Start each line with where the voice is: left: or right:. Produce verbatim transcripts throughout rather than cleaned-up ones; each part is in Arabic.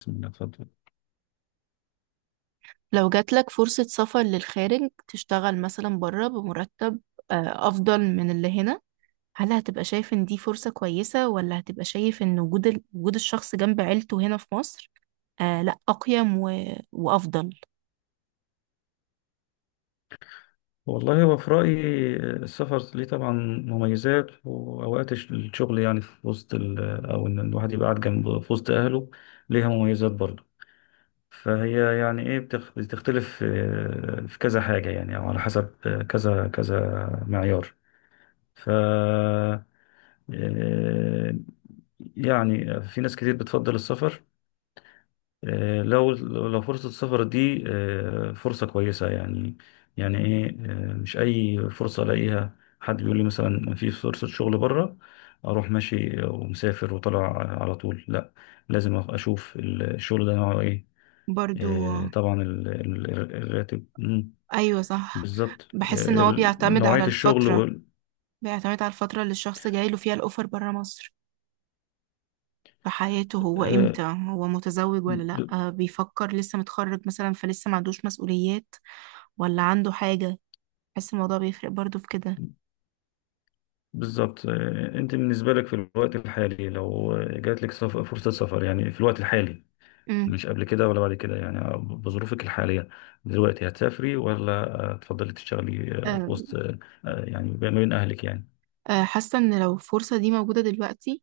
left: بسم الله، اتفضل.
right: لو جاتلك فرصة سفر للخارج تشتغل مثلا بره بمرتب آه، أفضل من اللي هنا؟ هل هتبقى شايف إن دي فرصة كويسة، ولا هتبقى شايف إن وجود ال- وجود الشخص جنب عيلته هنا في مصر؟ آه لأ، أقيم و... وأفضل.
left: والله هو في رأيي، آه، السفر ليه طبعا مميزات، وأوقات الش- الشغل يعني في وسط ال أو إن الواحد يبقى قاعد جنب في وسط أهله ليها مميزات برضه. فهي يعني إيه بتخ- بتختلف، آه، في كذا حاجة يعني، أو على حسب آه، كذا كذا معيار. ف آه، يعني في ناس كتير بتفضل السفر، آه، لو لو فرصة السفر دي آه، فرصة كويسة يعني. يعني ايه؟ آه، مش اي فرصة الاقيها حد بيقول لي مثلا في فرصة شغل بره اروح ماشي ومسافر وطلع على طول، لا. لازم اشوف الشغل ده نوعه ايه.
right: برضو،
left: آه، طبعا ال- ال- الراتب. مم،
right: أيوة صح.
left: بالظبط. آه،
right: بحس إن هو
left: ال-
right: بيعتمد على
left: نوعية الشغل
right: الفترة
left: وال-
right: بيعتمد على الفترة اللي الشخص جاي له فيها الأوفر بره مصر، في حياته، هو
left: آه،
right: إمتى، هو متزوج ولا لأ،
left: ب-
right: آه، بيفكر، لسه متخرج مثلا فلسه ما عندوش مسؤوليات ولا عنده حاجة. بحس الموضوع بيفرق برضو في كده.
left: بالظبط. آه، انت بالنسبة لك في الوقت الحالي، لو جات لك سف- فرصة سفر يعني، في الوقت الحالي،
right: امم
left: مش قبل كده ولا بعد كده، يعني بظروفك الحالية دلوقتي، هتسافري ولا آه، تفضلي تشتغلي آه، في
right: آه،
left: وسط آه، آه، يعني ما بين أهلك يعني؟
right: آه، حاسة ان لو الفرصة دي موجودة دلوقتي،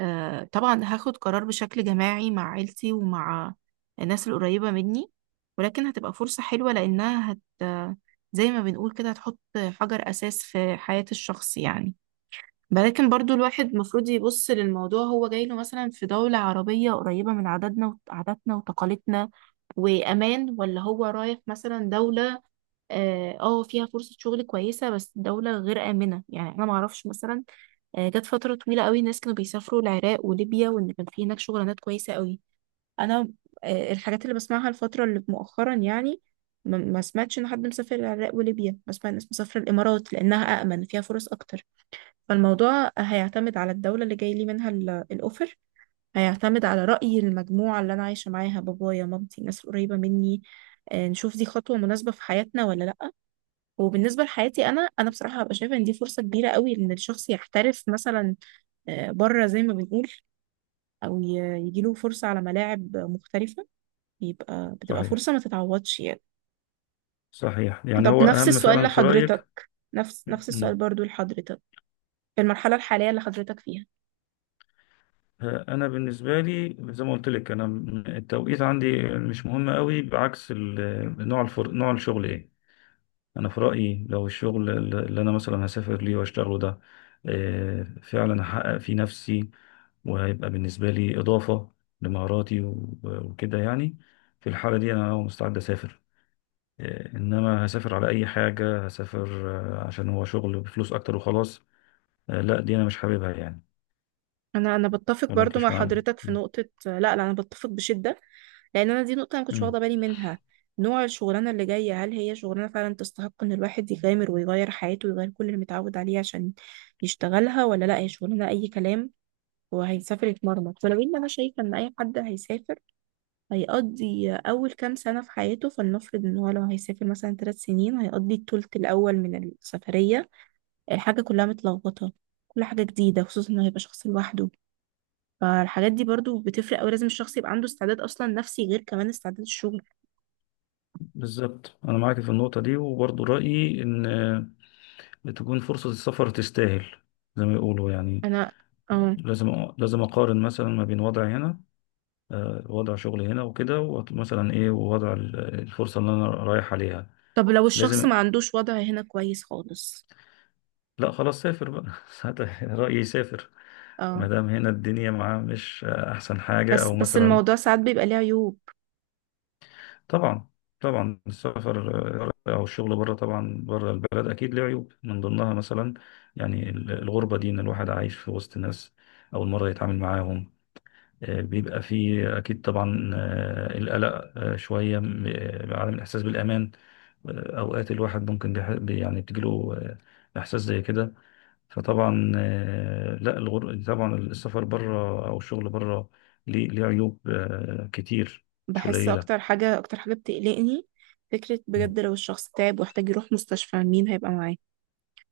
right: آه، طبعا هاخد قرار بشكل جماعي مع عيلتي ومع الناس القريبة مني، ولكن هتبقى فرصة حلوة، لأنها هت آه، زي ما بنقول كده هتحط حجر أساس في حياة الشخص يعني. ولكن برضو الواحد المفروض يبص للموضوع، هو جاي له مثلا في دولة عربية قريبة من عاداتنا عاداتنا وتقاليدنا، وأمان، ولا هو رايح مثلا دولة اه آه، فيها فرصة شغل كويسة بس الدولة غير آمنة، يعني أنا معرفش مثلا. آه، جت فترة طويلة قوي الناس كانوا بيسافروا العراق وليبيا، وإن كان في هناك شغلانات كويسة قوي. أنا آه، الحاجات اللي بسمعها الفترة اللي مؤخرا يعني، ما ما سمعتش إن حد مسافر العراق وليبيا، بسمع الناس مسافرة الإمارات لأنها أأمن، فيها فرص أكتر. فالموضوع هيعتمد على الدولة اللي جاي لي منها ال- الأوفر، هيعتمد على رأي المجموعة اللي أنا عايشة معاها، بابايا، مامتي، الناس القريبة مني، آه، نشوف دي خطوة مناسبة في حياتنا ولا لأ. وبالنسبه لحياتي، انا انا بصراحه هبقى شايفه ان دي فرصه كبيره قوي ان الشخص يحترف مثلا، آه، بره زي ما بنقول، او ي- يجيله فرصه على ملاعب مختلفه، بيبقى بتبقى
left: صحيح،
right: فرصه ما تتعوضش يعني.
left: صحيح. يعني
right: طب
left: هو
right: نفس
left: أهم
right: السؤال
left: فعلا في رأيك.
right: لحضرتك، نفس نفس السؤال
left: مم.
right: برضو لحضرتك، في المرحله الحاليه اللي حضرتك فيها.
left: آه، أنا بالنسبة لي، زي ما قلت لك، أنا م- التوقيت عندي مش مهم قوي، بعكس ال- نوع الفر... نوع الشغل إيه. انا في رايي لو الشغل اللي انا مثلا هسافر ليه واشتغله ده، آه، فعلا هحقق فيه نفسي، وهيبقى بالنسبه لي اضافه لمهاراتي و- وكده يعني. في الحاله دي انا مستعد اسافر. آه، انما هسافر على اي حاجه هسافر، آه، عشان هو شغل بفلوس اكتر وخلاص، آه، لا، دي انا مش حاببها يعني.
right: انا انا بتفق
left: ولا انت
right: برضو مع
left: مش معايا؟
right: حضرتك في
left: م.
right: نقطه، لا لا، انا بتفق بشده، لان انا دي نقطه انا كنتش
left: م.
right: واخده بالي منها. نوع الشغلانه اللي جايه، هل هي شغلانه فعلا تستحق ان الواحد يغامر ويغير حياته ويغير كل اللي متعود عليه عشان يشتغلها، ولا لا هي شغلانه اي كلام وهيسافر يتمرمط؟ ولو ان انا شايفه ان اي حد هيسافر هيقضي اول كام سنه في حياته، فلنفرض ان هو لو هيسافر مثلا ثلاث سنين، هيقضي الثلث الاول من السفريه الحاجه كلها متلخبطه، كل حاجه جديده، خصوصا انه هيبقى شخص لوحده. فالحاجات دي برضو بتفرق أوي، لازم الشخص يبقى عنده استعداد أصلا نفسي، غير كمان استعداد الشغل.
left: بالظبط. انا معاك في النقطه دي، وبرضو رايي ان آه، تكون فرصه السفر تستاهل، زي ما يقولوا يعني.
right: أنا، اه.
left: لازم لازم اقارن مثلا ما بين وضعي هنا، آه، وضع شغلي هنا وكده، ومثلا ايه، ووضع ال- الفرصه اللي انا رايح عليها.
right: طب لو الشخص
left: لازم.
right: ما عندوش وضع هنا كويس خالص.
left: لا خلاص، سافر بقى. ساعتها رايي سافر.
right: اه،
left: ما دام هنا الدنيا معاه مش آه، احسن حاجه،
right: بس
left: او
right: بس
left: مثلا.
right: الموضوع ساعات بيبقى ليه عيوب.
left: طبعا. طبعا السفر، آه، او الشغل بره، طبعا بره البلد اكيد له عيوب، من ضمنها مثلا يعني ال- الغربه دي، ان الواحد عايش في وسط ناس اول مره يتعامل معاهم. آه، بيبقى فيه أكيد طبعا آه، القلق، آه، شوية م- آه، عدم الإحساس بالأمان. آه، أوقات الواحد ممكن بيح- بي- يعني بتجيله آه، إحساس زي كده. فطبعا آه، لا الغر... طبعا السفر بره أو الشغل بره ليه ليه عيوب آه، كتير، مش
right: بحس
left: قليلة.
right: أكتر حاجة أكتر حاجة بتقلقني، فكرة
left: مم.
right: بجد لو الشخص تعب واحتاج يروح مستشفى، مين هيبقى معاه؟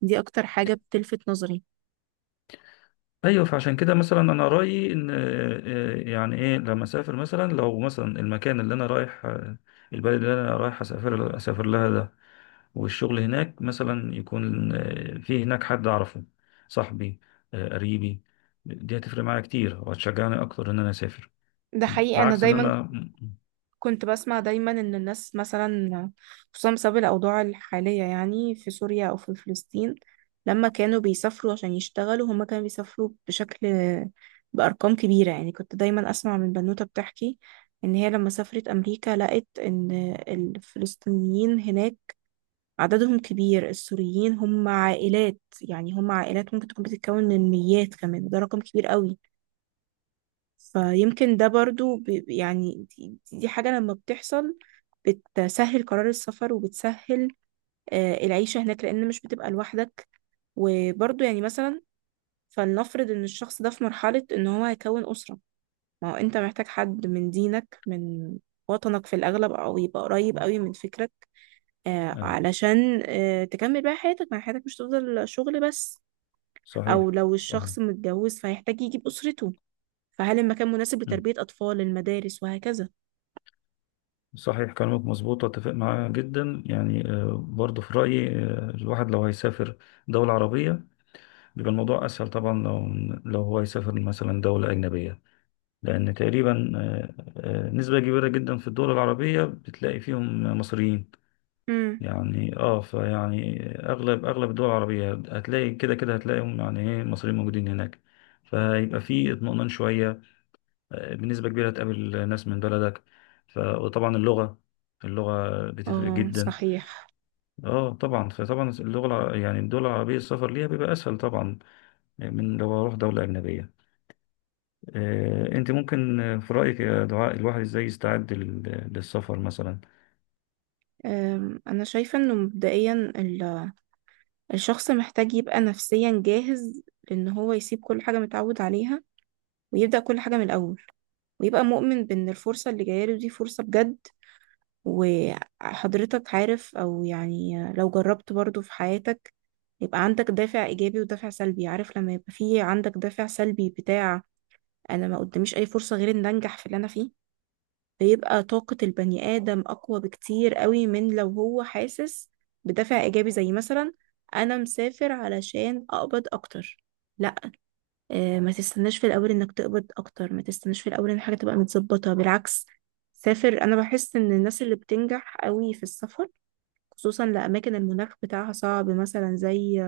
right: دي أكتر حاجة بتلفت نظري.
left: أيوه. فعشان كده مثلا أنا رأيي إن آه، آه، يعني إيه، لما أسافر مثلا، لو مثلا المكان اللي أنا رايح، آه، البلد اللي أنا رايح أسافر أسافر لها ده والشغل هناك مثلا، يكون آه، في هناك حد أعرفه، صاحبي، آه، قريبي. دي هتفرق معايا كتير وهتشجعني أكتر إن أنا أسافر،
right: ده حقيقي، أنا
left: بعكس إن
right: دايما
left: أنا م-
right: كنت بسمع دايما ان الناس مثلا، خصوصا بسبب الاوضاع الحاليه يعني في سوريا او في فلسطين، لما كانوا بيسافروا عشان يشتغلوا، هما كانوا بيسافروا بشكل، بارقام كبيره يعني. كنت دايما اسمع من بنوته بتحكي ان هي لما سافرت امريكا لقت ان الفلسطينيين هناك عددهم كبير، السوريين هم عائلات، يعني هم عائلات ممكن تكون بتتكون من ميات كمان، ده رقم كبير قوي. فيمكن ده برضو بي- يعني، دي, دي حاجة لما بتحصل بتسهل قرار السفر، وبتسهل آه، العيشة هناك، لأن مش بتبقى لوحدك. وبرضه يعني مثلا، فلنفرض إن الشخص ده في مرحلة إن هو هيكون أسرة، ما هو أنت محتاج حد من دينك، من وطنك في الأغلب، أو يبقى قريب قوي من فكرك،
left: م-
right: آه،
left: أي.
right: علشان آه، تكمل بقى حياتك، ما حياتك مش تفضل شغل بس.
left: صحيح،
right: أو لو
left: صحيح.
right: الشخص متجوز فهيحتاج يجيب أسرته، فهل المكان مناسب
left: م.
right: لتربية أطفال، المدارس وهكذا.
left: صحيح، كلامك مظبوط، أتفق معاه جدا يعني. آه، برضه في رأيي آه، الواحد لو هيسافر دولة عربية بيبقى الموضوع أسهل، طبعا لو لو هو يسافر مثلا دولة أجنبية. لأن تقريبا آه، آه، نسبة كبيرة جدا في الدول العربية بتلاقي فيهم مصريين.
right: مم.
left: يعني اه، فيعني اغلب اغلب الدول العربية هتلاقي، كده كده هتلاقيهم، يعني ايه، المصريين موجودين هناك. فيبقى في اطمئنان شوية، آه، بنسبة كبيرة هتقابل ناس من بلدك. ف... وطبعا اللغة، اللغة بتفرق
right: اه
left: جدا.
right: صحيح.
left: اه طبعا. فطبعا اللغة الع- يعني الدول العربية السفر ليها بيبقى اسهل طبعا، يعني من لو اروح دولة اجنبية. آه، انت ممكن آه، في رأيك يا دعاء، الواحد ازاي يستعد لل- للسفر مثلا؟
right: أم، انا شايفه انه مبدئيا ال- الشخص محتاج يبقى نفسيا جاهز، لأن هو يسيب كل حاجة متعود عليها، ويبدأ كل حاجة من الأول، ويبقى مؤمن بأن الفرصة اللي جاية له دي فرصة بجد. وحضرتك عارف، أو يعني لو جربت برضو في حياتك، يبقى عندك دافع إيجابي ودافع سلبي. عارف لما يبقى فيه عندك دافع سلبي بتاع، أنا ما قداميش أي فرصة غير إن أنجح في اللي أنا فيه، بيبقى طاقة البني آدم أقوى بكتير قوي من لو هو حاسس بدافع إيجابي، زي مثلا أنا مسافر علشان أقبض أكتر. لا، آه، ما تستناش في الأول إنك تقبض أكتر، ما تستناش في الأول إن الحاجة تبقى متظبطة، بالعكس سافر. أنا بحس إن الناس اللي بتنجح قوي في السفر، خصوصا لأماكن المناخ بتاعها صعب، مثلا زي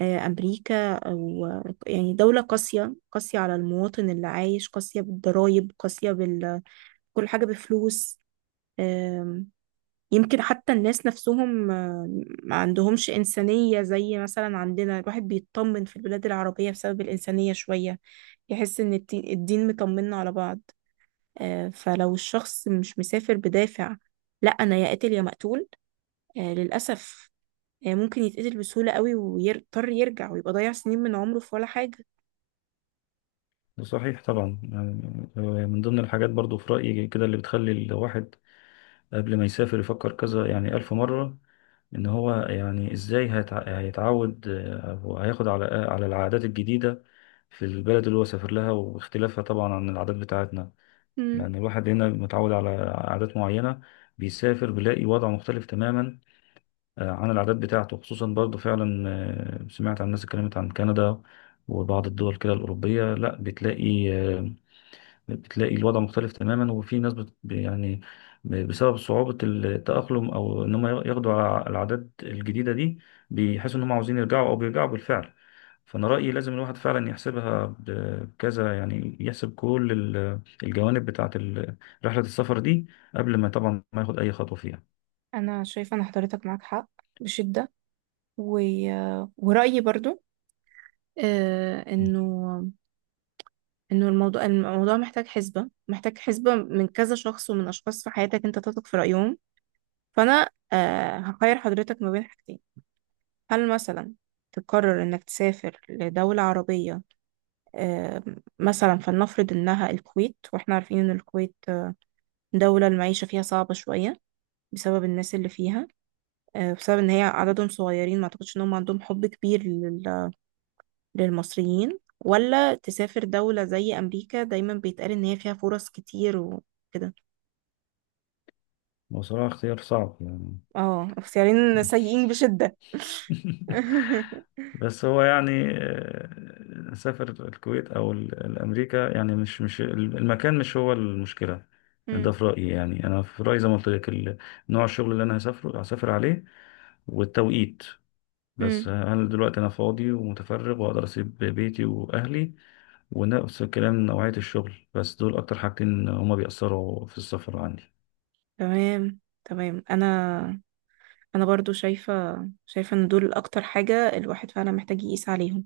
right: آه، أمريكا، أو آه، يعني دولة قاسية، قاسية على المواطن اللي عايش، قاسية بالضرايب، قاسية بال كل حاجة بفلوس. يمكن حتى الناس نفسهم آه، ما عندهمش إنسانية زي مثلا عندنا، الواحد بيطمن في البلاد العربية بسبب الإنسانية شوية، يحس إن التي- الدين مطمنا على بعض. آه، فلو الشخص مش مسافر بدافع، لا أنا يا قاتل يا مقتول، آه، للأسف آه، ممكن يتقتل بسهولة قوي، ويضطر يرجع ويبقى ضيع سنين من عمره في ولا حاجة.
left: صحيح. طبعا يعني آه، من ضمن الحاجات برضو في رأيي كده اللي بتخلي الواحد قبل ما يسافر يفكر كذا، يعني ألف مرة، إن هو يعني إزاي هيتع- هيتعود آه، وهياخد على على العادات الجديدة في البلد اللي هو سافر لها، واختلافها طبعا عن العادات بتاعتنا.
right: مم.
left: يعني الواحد هنا متعود على عادات معينة، بيسافر بيلاقي وضع مختلف تماما آه، عن العادات بتاعته. خصوصا برضو فعلا آه، سمعت عن الناس، اتكلمت عن كندا وبعض الدول كده الأوروبية، لا بتلاقي آه، بتلاقي الوضع مختلف تماما، وفي ناس بت ب- يعني ب- بسبب صعوبة التأقلم أو إن هم ياخدوا ع- العادات الجديدة دي، بيحسوا إن هم عاوزين يرجعوا، أو بيرجعوا بالفعل. فأنا رأيي لازم الواحد فعلا يحسبها بكذا، يعني يحسب كل ال- الجوانب بتاعة ال- رحلة السفر دي قبل ما طبعا ما ياخد أي خطوة فيها.
right: أنا شايفة أن حضرتك معاك حق بشدة، و... ورأيي برضو آه، إنه انه الموضوع الموضوع محتاج حسبة محتاج حسبة من كذا شخص، ومن اشخاص في حياتك انت تثق في رأيهم. فانا آه هخير حضرتك ما بين حاجتين، هل مثلا تقرر انك تسافر لدولة عربية آه مثلا، فلنفرض انها الكويت، واحنا عارفين ان الكويت آه، دولة المعيشة فيها صعبة شوية بسبب الناس اللي فيها، آه بسبب ان هي عددهم صغيرين، ما اعتقدش ان هم عندهم حب كبير لل- للمصريين، ولا تسافر دولة زي امريكا، دايما بيتقال ان هي فيها فرص كتير وكده.
left: وصراحة اختيار صعب يعني.
right: اه، اختيارين سيئين بشدة.
left: بس هو يعني آه، سافر الكويت او ال- الامريكا، يعني مش مش المكان مش هو المشكله ده،
right: مم.
left: في رايي. يعني انا في رايي زي ما قلت لك ال- نوع الشغل اللي انا هسافره هسافر عليه، والتوقيت. بس
right: مم.
left: هل دلوقتي انا فاضي ومتفرغ واقدر اسيب بيتي واهلي؟ ونفس الكلام نوعيه الشغل. بس دول اكتر حاجتين هما بيأثروا في السفر عندي.
right: تمام تمام، انا انا برضو شايفة شايفة ان دول اكتر حاجة الواحد فعلا محتاج يقيس عليهم.